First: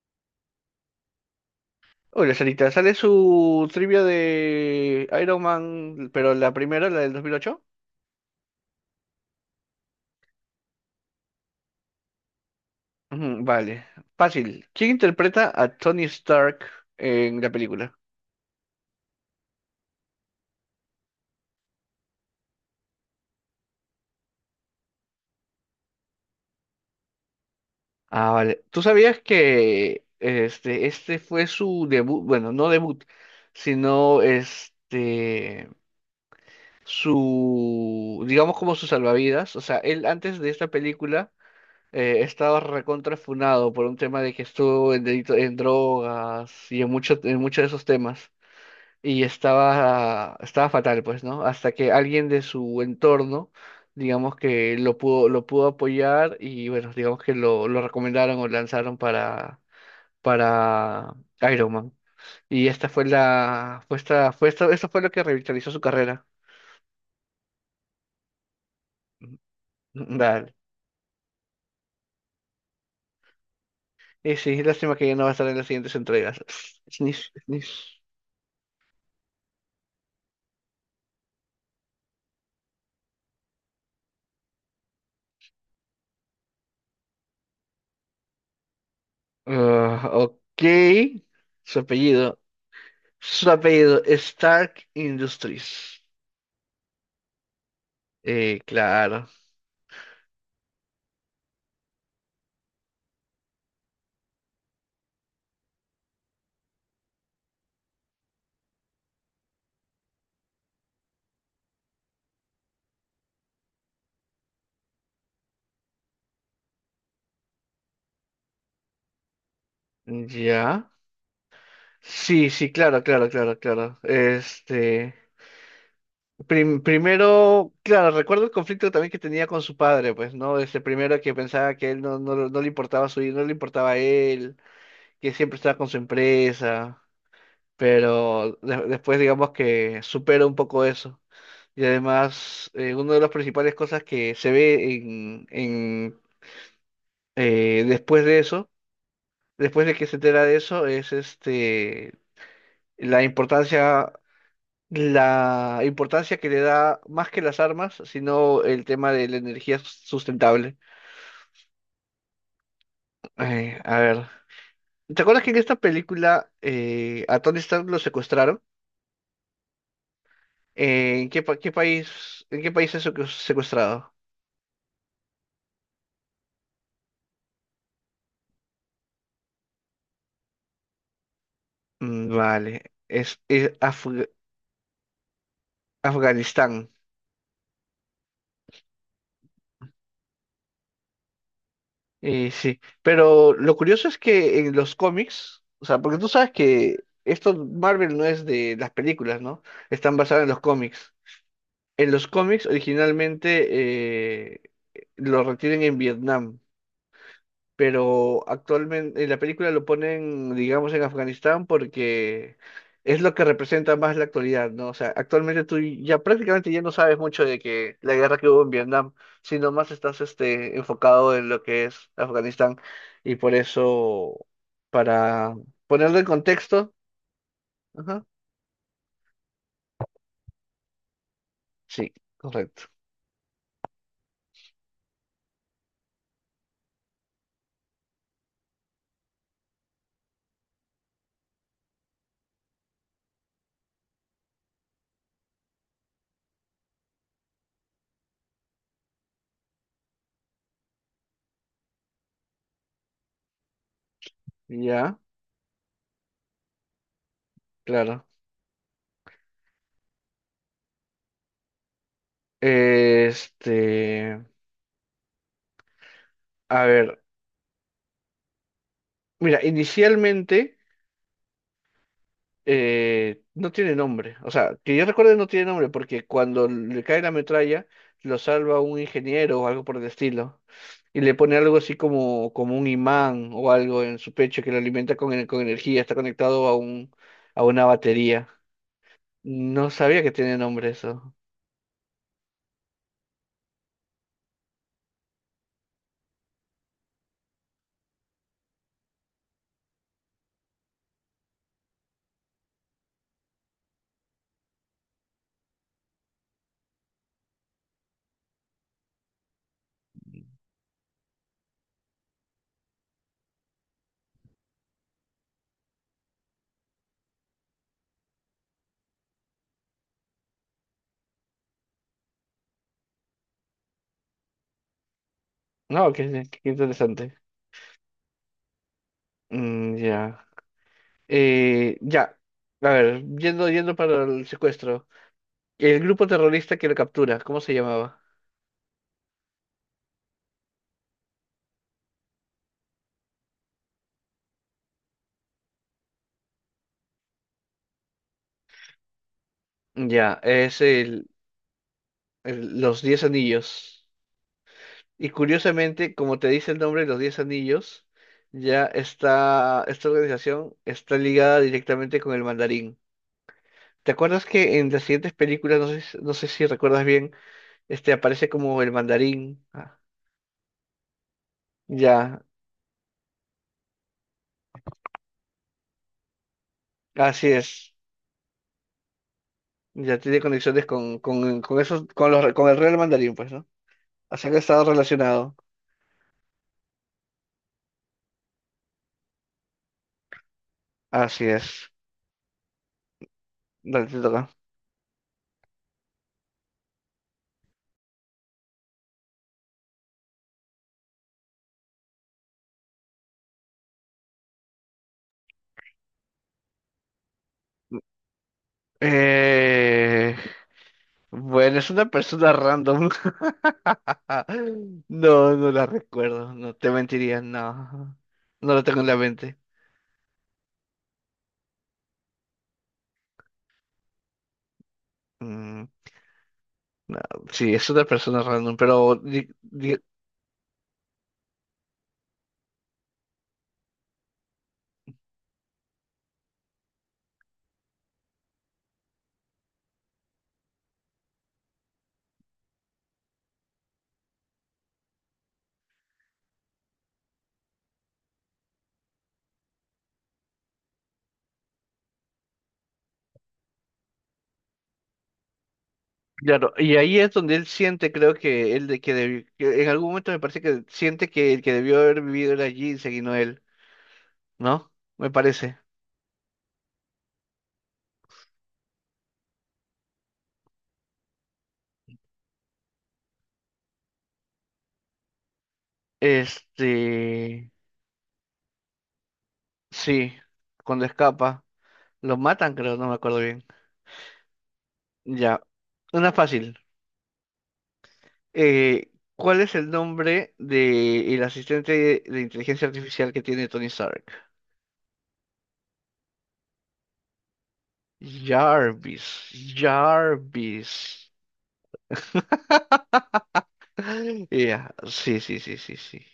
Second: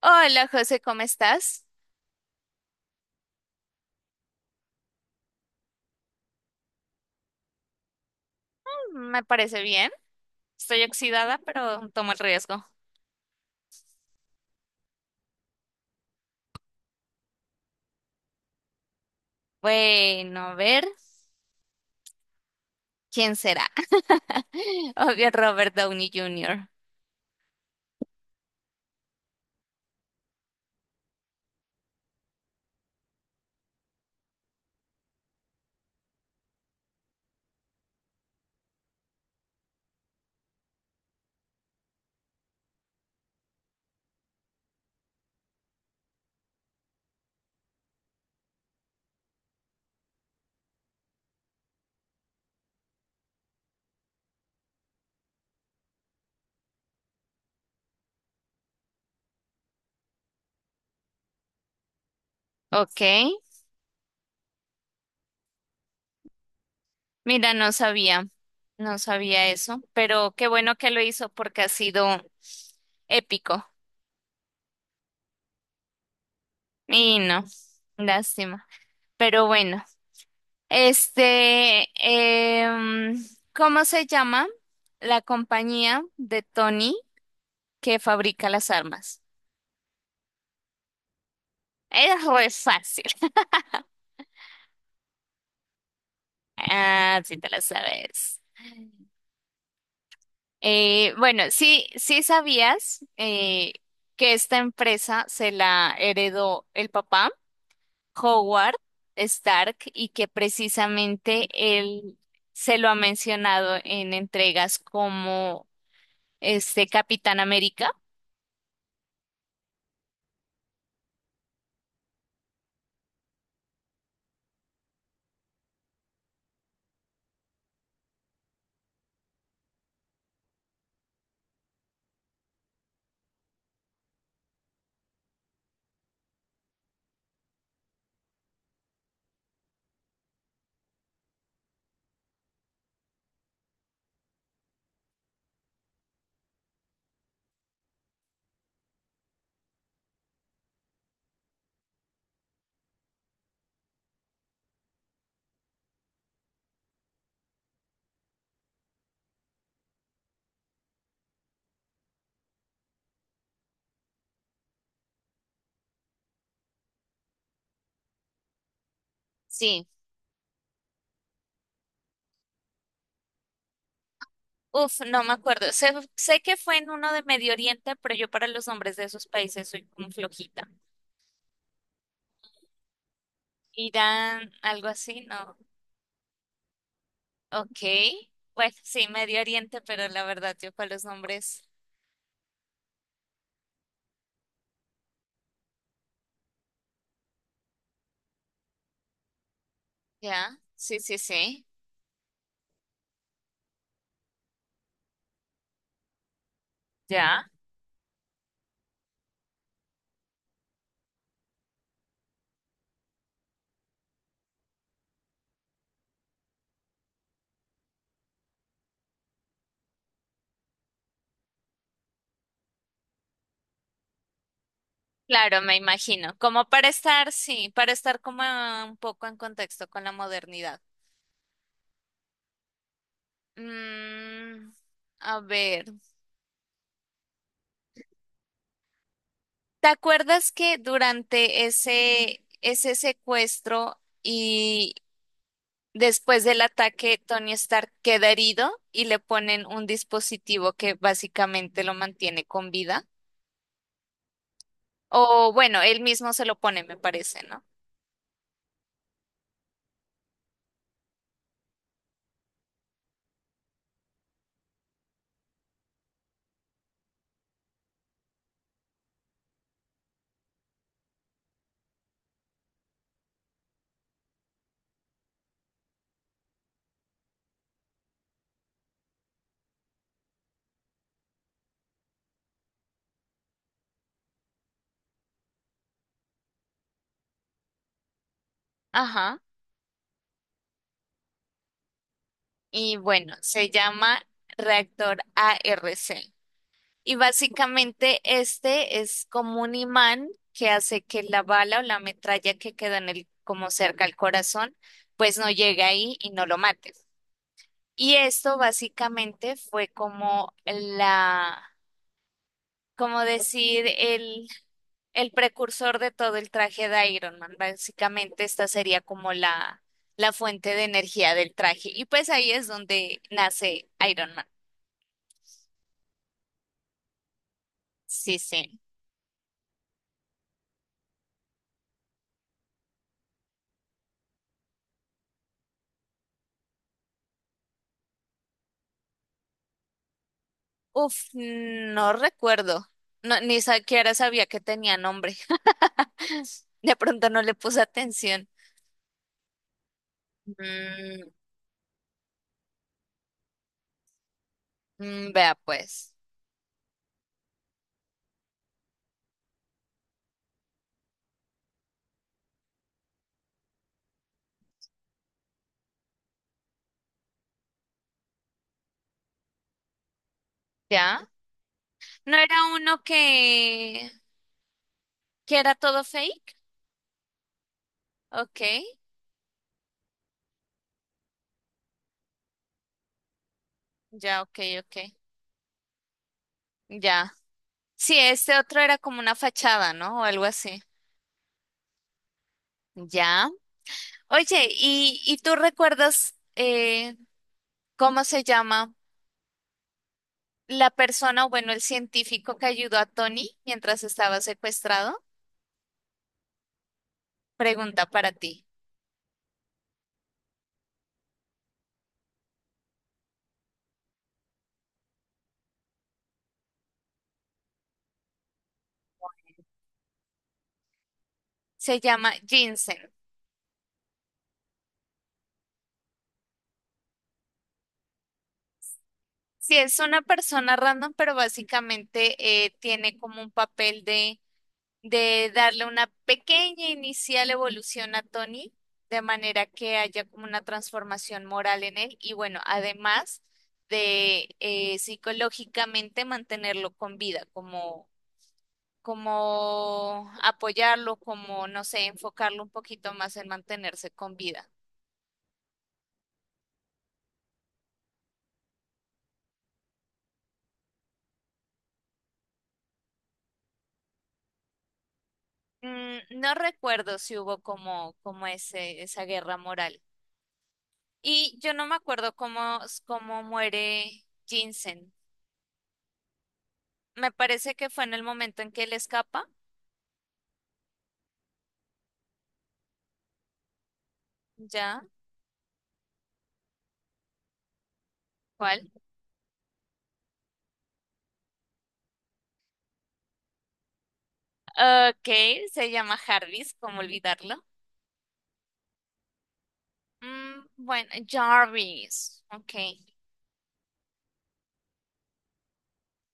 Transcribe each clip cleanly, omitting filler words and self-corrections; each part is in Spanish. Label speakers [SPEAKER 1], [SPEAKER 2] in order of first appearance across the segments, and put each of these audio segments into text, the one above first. [SPEAKER 1] Hola José, ¿cómo estás?
[SPEAKER 2] Hola, Sarita, ¿sale su trivia de Iron Man, pero la primera, la del 2008?
[SPEAKER 1] Me parece bien. Estoy oxidada, pero tomo el riesgo.
[SPEAKER 2] Vale, fácil. ¿Quién interpreta a Tony Stark en la película?
[SPEAKER 1] Bueno, a ver, ¿quién será? Obvio, Robert Downey Jr.
[SPEAKER 2] Ah, vale. ¿Tú sabías que este fue su debut? Bueno, no debut, sino su, digamos como su salvavidas. O sea, él antes de esta película estaba recontrafunado por un tema de que estuvo en drogas y en en muchos de esos temas. Y estaba fatal, pues, ¿no? Hasta que alguien de su entorno, digamos que lo pudo apoyar y bueno, digamos que lo recomendaron o lanzaron para Iron Man. Y esta
[SPEAKER 1] Ok,
[SPEAKER 2] fue la, fue esta- esto fue lo que revitalizó su carrera.
[SPEAKER 1] mira, no sabía eso, pero qué
[SPEAKER 2] Dale.
[SPEAKER 1] bueno que lo hizo porque ha sido épico.
[SPEAKER 2] Y sí, lástima que ya no va a estar en las siguientes entregas.
[SPEAKER 1] Y
[SPEAKER 2] Sniff,
[SPEAKER 1] no,
[SPEAKER 2] sniff.
[SPEAKER 1] lástima. Pero bueno, este, em, ¿cómo se llama la compañía de Tony que fabrica las armas?
[SPEAKER 2] Ah, ok. Su
[SPEAKER 1] Es
[SPEAKER 2] apellido.
[SPEAKER 1] re fácil.
[SPEAKER 2] Su apellido, Stark Industries.
[SPEAKER 1] Ah, sí te la sabes.
[SPEAKER 2] Claro.
[SPEAKER 1] Bueno, sí sabías que esta empresa se la heredó el papá, Howard Stark, y que precisamente él se lo ha mencionado en entregas como este Capitán América.
[SPEAKER 2] Ya. Sí, sí, claro, claro, claro, claro. Primero, claro, recuerdo el conflicto también que tenía con su padre, pues, ¿no? Este, primero que pensaba que él no le importaba su hijo, no le importaba a él, que siempre estaba con su empresa, pero después digamos que supera un poco eso. Y además, una de las principales cosas que se ve en después de eso, después de que se entera de eso, es este la importancia. La importancia que le da más que las armas, sino el tema de la sustentable. A ver, ¿te acuerdas que en esta película a Tony Stark lo secuestraron?
[SPEAKER 1] Sí.
[SPEAKER 2] Qué país, en qué país es secuestrado?
[SPEAKER 1] Uf, no me acuerdo. Sé que fue en uno de Medio Oriente, pero yo para los nombres de esos países soy como flojita.
[SPEAKER 2] Vale, es, es Afg-
[SPEAKER 1] Irán, algo así, no.
[SPEAKER 2] Afganistán.
[SPEAKER 1] Ok, bueno, sí, Medio Oriente, pero la verdad yo con los nombres.
[SPEAKER 2] Sí, pero lo curioso es que en los cómics, o sea, porque tú sabes que esto Marvel no es de las películas, ¿no? Están basadas en
[SPEAKER 1] Ya,
[SPEAKER 2] los
[SPEAKER 1] sí,
[SPEAKER 2] cómics.
[SPEAKER 1] sí, sí,
[SPEAKER 2] En los cómics originalmente lo retienen en Vietnam,
[SPEAKER 1] ya.
[SPEAKER 2] pero actualmente en la película lo ponen, digamos, en Afganistán porque es lo que representa más la actualidad, ¿no? O sea, actualmente tú ya prácticamente ya no sabes mucho de que la guerra que hubo en Vietnam, sino más estás este, enfocado en lo que es Afganistán y por eso, para
[SPEAKER 1] Claro, me
[SPEAKER 2] ponerlo en
[SPEAKER 1] imagino. Como para
[SPEAKER 2] contexto,
[SPEAKER 1] estar, sí, para estar
[SPEAKER 2] ajá,
[SPEAKER 1] como un poco en contexto con la modernidad.
[SPEAKER 2] sí, correcto,
[SPEAKER 1] Mm, a ver, ¿te acuerdas que durante ese secuestro y después del ataque, Tony Stark queda herido y le ponen un dispositivo que básicamente lo mantiene con vida?
[SPEAKER 2] ya,
[SPEAKER 1] O bueno, él mismo se lo pone, me parece, ¿no?
[SPEAKER 2] claro. Este. A ver, mira, inicialmente no tiene nombre. O sea, que yo recuerde no tiene nombre porque cuando le cae la metralla lo salva un ingeniero o algo por el estilo. Y le pone algo así como, como un imán o algo en su pecho que lo alimenta con energía. Está conectado a a una batería.
[SPEAKER 1] Ajá.
[SPEAKER 2] No sabía que tiene nombre eso.
[SPEAKER 1] Y bueno, se llama reactor ARC. Y básicamente este es como un imán que hace que la bala o la metralla que queda en el, como cerca al corazón, pues no llegue ahí y no lo mate. Y esto básicamente fue como como decir, el precursor de todo el traje de Iron Man. Básicamente esta sería como la fuente de energía del traje. Y pues ahí es donde nace Iron Man.
[SPEAKER 2] No, qué interesante.
[SPEAKER 1] Sí, sí.
[SPEAKER 2] Mm, ya. Ya. A ver, yendo para el secuestro. El grupo terrorista que lo captura, ¿cómo se llamaba?
[SPEAKER 1] Uf, no recuerdo. No, ni siquiera sabía que tenía nombre. De pronto no le puse atención.
[SPEAKER 2] Ya, es
[SPEAKER 1] Mm,
[SPEAKER 2] los Diez Anillos. Y
[SPEAKER 1] mm, vea pues.
[SPEAKER 2] curiosamente, como te dice el nombre, los Diez Anillos, ya está, esta organización está ligada directamente con el mandarín. ¿Te acuerdas que en las siguientes películas, no sé, no sé si recuerdas bien, este aparece como el mandarín? Ah,
[SPEAKER 1] ¿Ya? ¿No
[SPEAKER 2] ya,
[SPEAKER 1] era uno que era todo fake?
[SPEAKER 2] así es.
[SPEAKER 1] Ok,
[SPEAKER 2] Ya tiene conexiones con esos, con los, con el real mandarín, pues, ¿no?
[SPEAKER 1] ya,
[SPEAKER 2] Así que
[SPEAKER 1] ok,
[SPEAKER 2] está
[SPEAKER 1] ok.
[SPEAKER 2] relacionado.
[SPEAKER 1] Ya. Sí, este otro era como una fachada, ¿no? O algo así.
[SPEAKER 2] Así es.
[SPEAKER 1] Ya.
[SPEAKER 2] Dale, te toca.
[SPEAKER 1] Oye, ¿y tú recuerdas cómo se llama la persona, o bueno, el científico que ayudó a Tony mientras estaba secuestrado? Pregunta para ti.
[SPEAKER 2] Eh, bueno, es una persona random. Ah, no, no la recuerdo. No te mentiría, no. No lo tengo en la mente.
[SPEAKER 1] Se llama Jensen.
[SPEAKER 2] Mm, no, sí, es una persona random, pero
[SPEAKER 1] Sí, es una persona random, pero básicamente tiene como un papel de darle una pequeña inicial evolución a Tony, de manera que haya como una transformación moral en él y bueno, además de psicológicamente mantenerlo con vida, como, como apoyarlo, como, no sé, enfocarlo un poquito más en mantenerse con vida.
[SPEAKER 2] claro, y ahí es donde él siente, creo que él de que, que en algún momento me parece que siente que el que debió haber vivido era Ginseng y no él, ¿no? Me parece.
[SPEAKER 1] Mm, no recuerdo si hubo como, como esa guerra moral. Y yo no me acuerdo cómo muere Jensen. Me
[SPEAKER 2] Este,
[SPEAKER 1] parece que fue en el momento en que él escapa.
[SPEAKER 2] sí, cuando escapa, lo matan, creo, no me acuerdo bien.
[SPEAKER 1] ¿Ya?
[SPEAKER 2] Ya, una fácil.
[SPEAKER 1] ¿Cuál?
[SPEAKER 2] Eh, ¿Cuál es el nombre de el asistente de inteligencia artificial que tiene Tony Stark?
[SPEAKER 1] Ok, se llama Jarvis, ¿cómo olvidarlo?
[SPEAKER 2] Jarvis,
[SPEAKER 1] Mm, bueno,
[SPEAKER 2] Jarvis.
[SPEAKER 1] Jarvis. Ok.
[SPEAKER 2] Ya, sí, sí, sí, sí, sí.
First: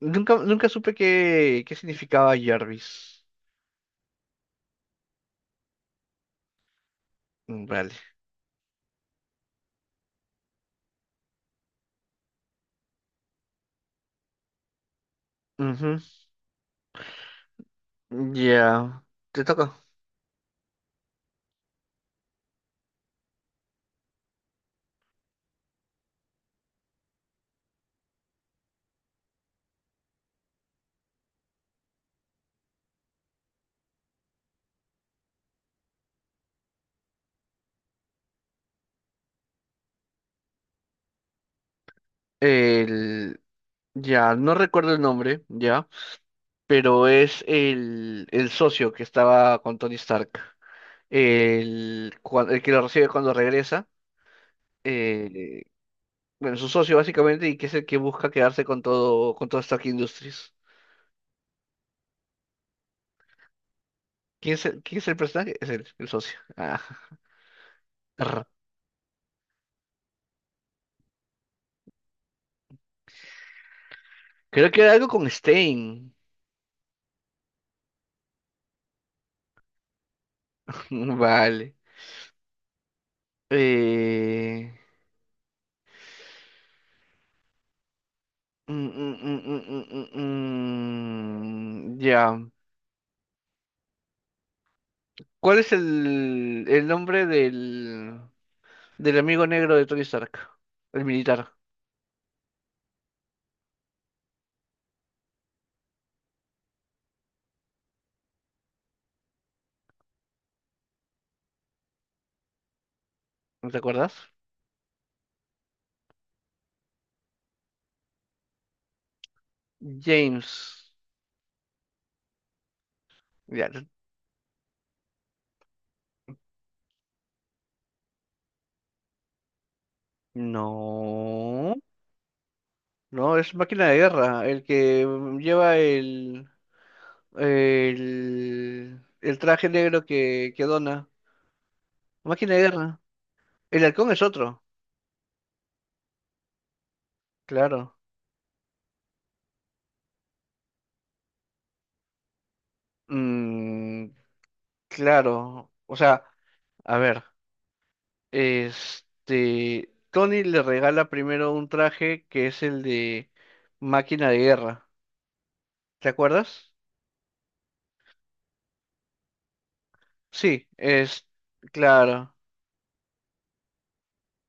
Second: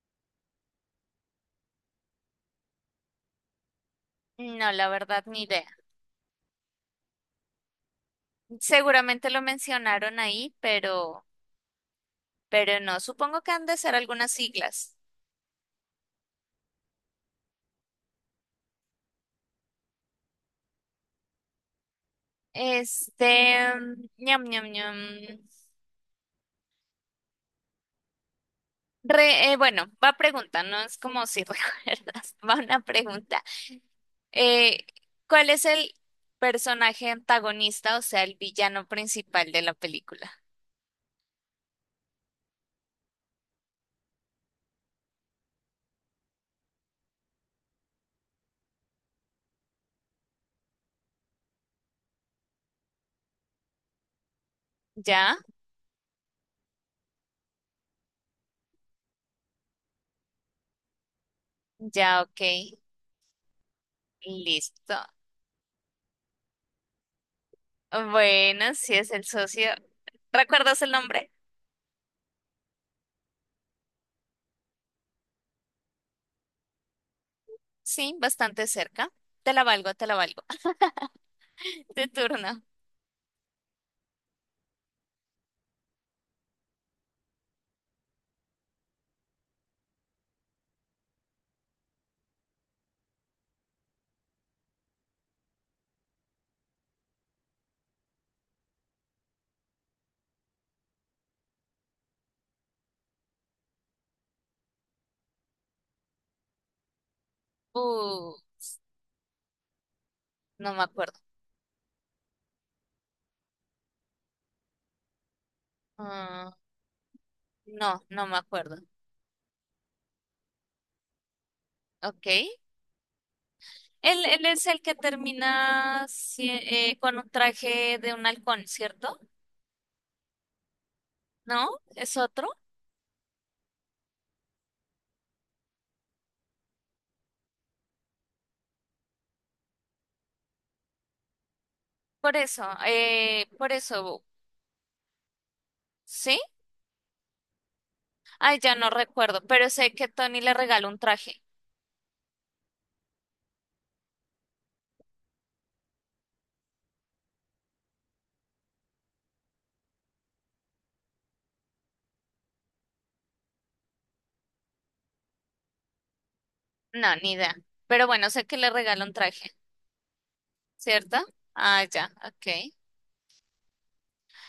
[SPEAKER 2] Nunca supe qué significaba Jarvis.
[SPEAKER 1] No, la verdad, ni idea.
[SPEAKER 2] Mm, vale.
[SPEAKER 1] Seguramente lo mencionaron ahí, pero no. Supongo que han de ser algunas siglas.
[SPEAKER 2] Ujú. Ya, te toca.
[SPEAKER 1] Este, ñam, ñam, ñam. Bueno, va a preguntar. No es como si recuerdas, va una pregunta. Eh, ¿Cuál es el personaje antagonista, o sea, el villano principal de la película?
[SPEAKER 2] El, ya, no recuerdo el nombre, ya, pero es el socio que estaba con Tony Stark. El que lo recibe cuando regresa.
[SPEAKER 1] ¿Ya?
[SPEAKER 2] eh, bueno, su socio básicamente, y que es el que busca quedarse con todo Stark Industries.
[SPEAKER 1] Ya, ok.
[SPEAKER 2] ¿Quién es quién
[SPEAKER 1] Listo.
[SPEAKER 2] es el personaje? Es el socio. Ah, arr.
[SPEAKER 1] Bueno, sí es el socio. ¿Recuerdas el nombre?
[SPEAKER 2] Creo que era algo con Stein.
[SPEAKER 1] Sí, bastante cerca. Te la valgo, te la valgo.
[SPEAKER 2] Vale.
[SPEAKER 1] Tu turno.
[SPEAKER 2] Eh, ya. ¿Cuál es el nombre del amigo negro de Tony Stark? El militar.
[SPEAKER 1] Uh, no me acuerdo.
[SPEAKER 2] ¿No te acuerdas?
[SPEAKER 1] Ah, no, no me acuerdo.
[SPEAKER 2] James.
[SPEAKER 1] Ok.
[SPEAKER 2] Ya.
[SPEAKER 1] Él es el que termina con un traje de un halcón, ¿cierto? ¿No?
[SPEAKER 2] No.
[SPEAKER 1] ¿Es otro?
[SPEAKER 2] No, es máquina de guerra, el que lleva el traje negro que dona. Máquina de guerra.
[SPEAKER 1] Por
[SPEAKER 2] El halcón es
[SPEAKER 1] eso,
[SPEAKER 2] otro,
[SPEAKER 1] ¿sí?
[SPEAKER 2] claro.
[SPEAKER 1] Ay, ya no recuerdo, pero sé que Tony le regala un traje.
[SPEAKER 2] Mm, claro, o sea, a ver, este, Tony le regala primero un traje que es el de máquina de guerra, ¿te acuerdas?
[SPEAKER 1] No, ni idea. Pero bueno, sé que le regala un traje,
[SPEAKER 2] Sí,
[SPEAKER 1] ¿cierto?
[SPEAKER 2] es,
[SPEAKER 1] Ah, ya,
[SPEAKER 2] claro,
[SPEAKER 1] ok.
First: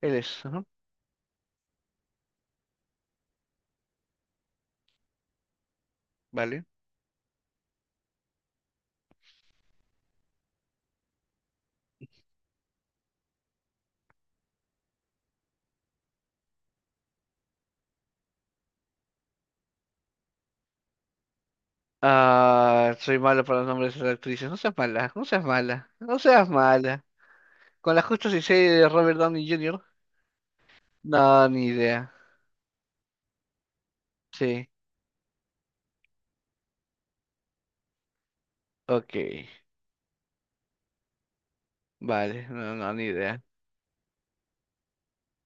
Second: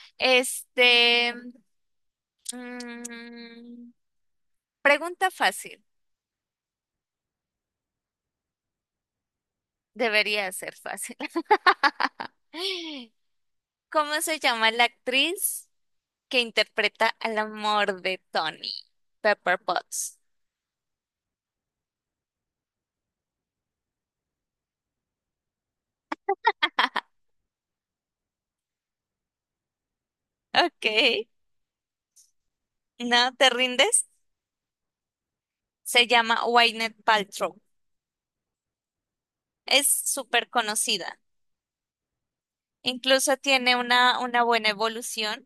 [SPEAKER 2] él es, ajá,
[SPEAKER 1] Este, mm, Pregunta fácil,
[SPEAKER 2] vale.
[SPEAKER 1] debería ser fácil. ¿Cómo se llama la actriz que interpreta al amor de Tony, Pepper Potts?
[SPEAKER 2] Ah, soy malo para los nombres de las actrices. No seas mala, no seas mala, no seas mala. Con la justa y seria de Robert Downey Jr.
[SPEAKER 1] Ok,
[SPEAKER 2] No, ni idea.
[SPEAKER 1] ¿no te rindes?
[SPEAKER 2] Sí,
[SPEAKER 1] Se llama Gwyneth Paltrow.
[SPEAKER 2] ok.
[SPEAKER 1] Es súper conocida.
[SPEAKER 2] Vale, no, no, ni
[SPEAKER 1] Incluso
[SPEAKER 2] idea.
[SPEAKER 1] tiene una buena evolución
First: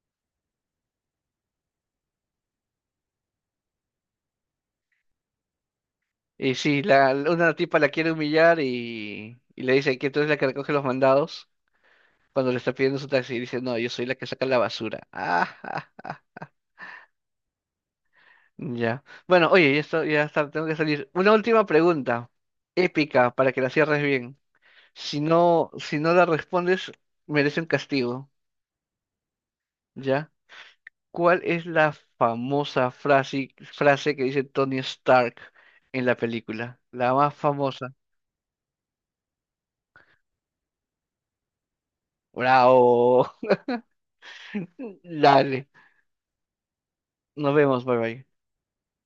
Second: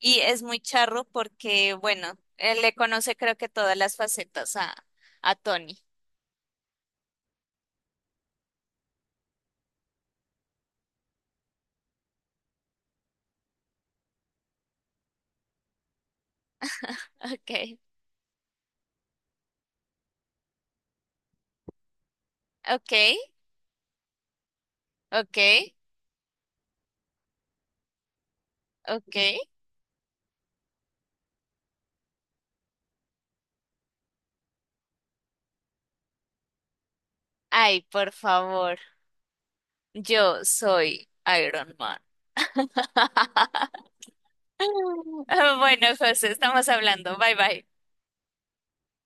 [SPEAKER 1] y es muy charro porque, bueno, él le conoce creo que todas las facetas a Tony.
[SPEAKER 2] Y sí, una tipa la quiere humillar y le dice que tú eres la que recoge los mandados cuando le está pidiendo su taxi. Y dice, no, yo soy la que saca la basura. Ah, ja, ja.
[SPEAKER 1] Ok,
[SPEAKER 2] Ya. Bueno, oye, ya está, tengo que salir. Una última pregunta,
[SPEAKER 1] ok,
[SPEAKER 2] épica, para que la cierres bien. Si
[SPEAKER 1] ok,
[SPEAKER 2] no, si no la respondes, merece un castigo,
[SPEAKER 1] ok.
[SPEAKER 2] ¿ya? ¿Cuál es la famosa frase que dice Tony Stark en la película? La más
[SPEAKER 1] Ay,
[SPEAKER 2] famosa.
[SPEAKER 1] por favor, yo soy Iron Man.
[SPEAKER 2] ¡Bravo! Dale.
[SPEAKER 1] Bueno, José, estamos hablando. Bye
[SPEAKER 2] Nos
[SPEAKER 1] bye.
[SPEAKER 2] vemos, bye bye.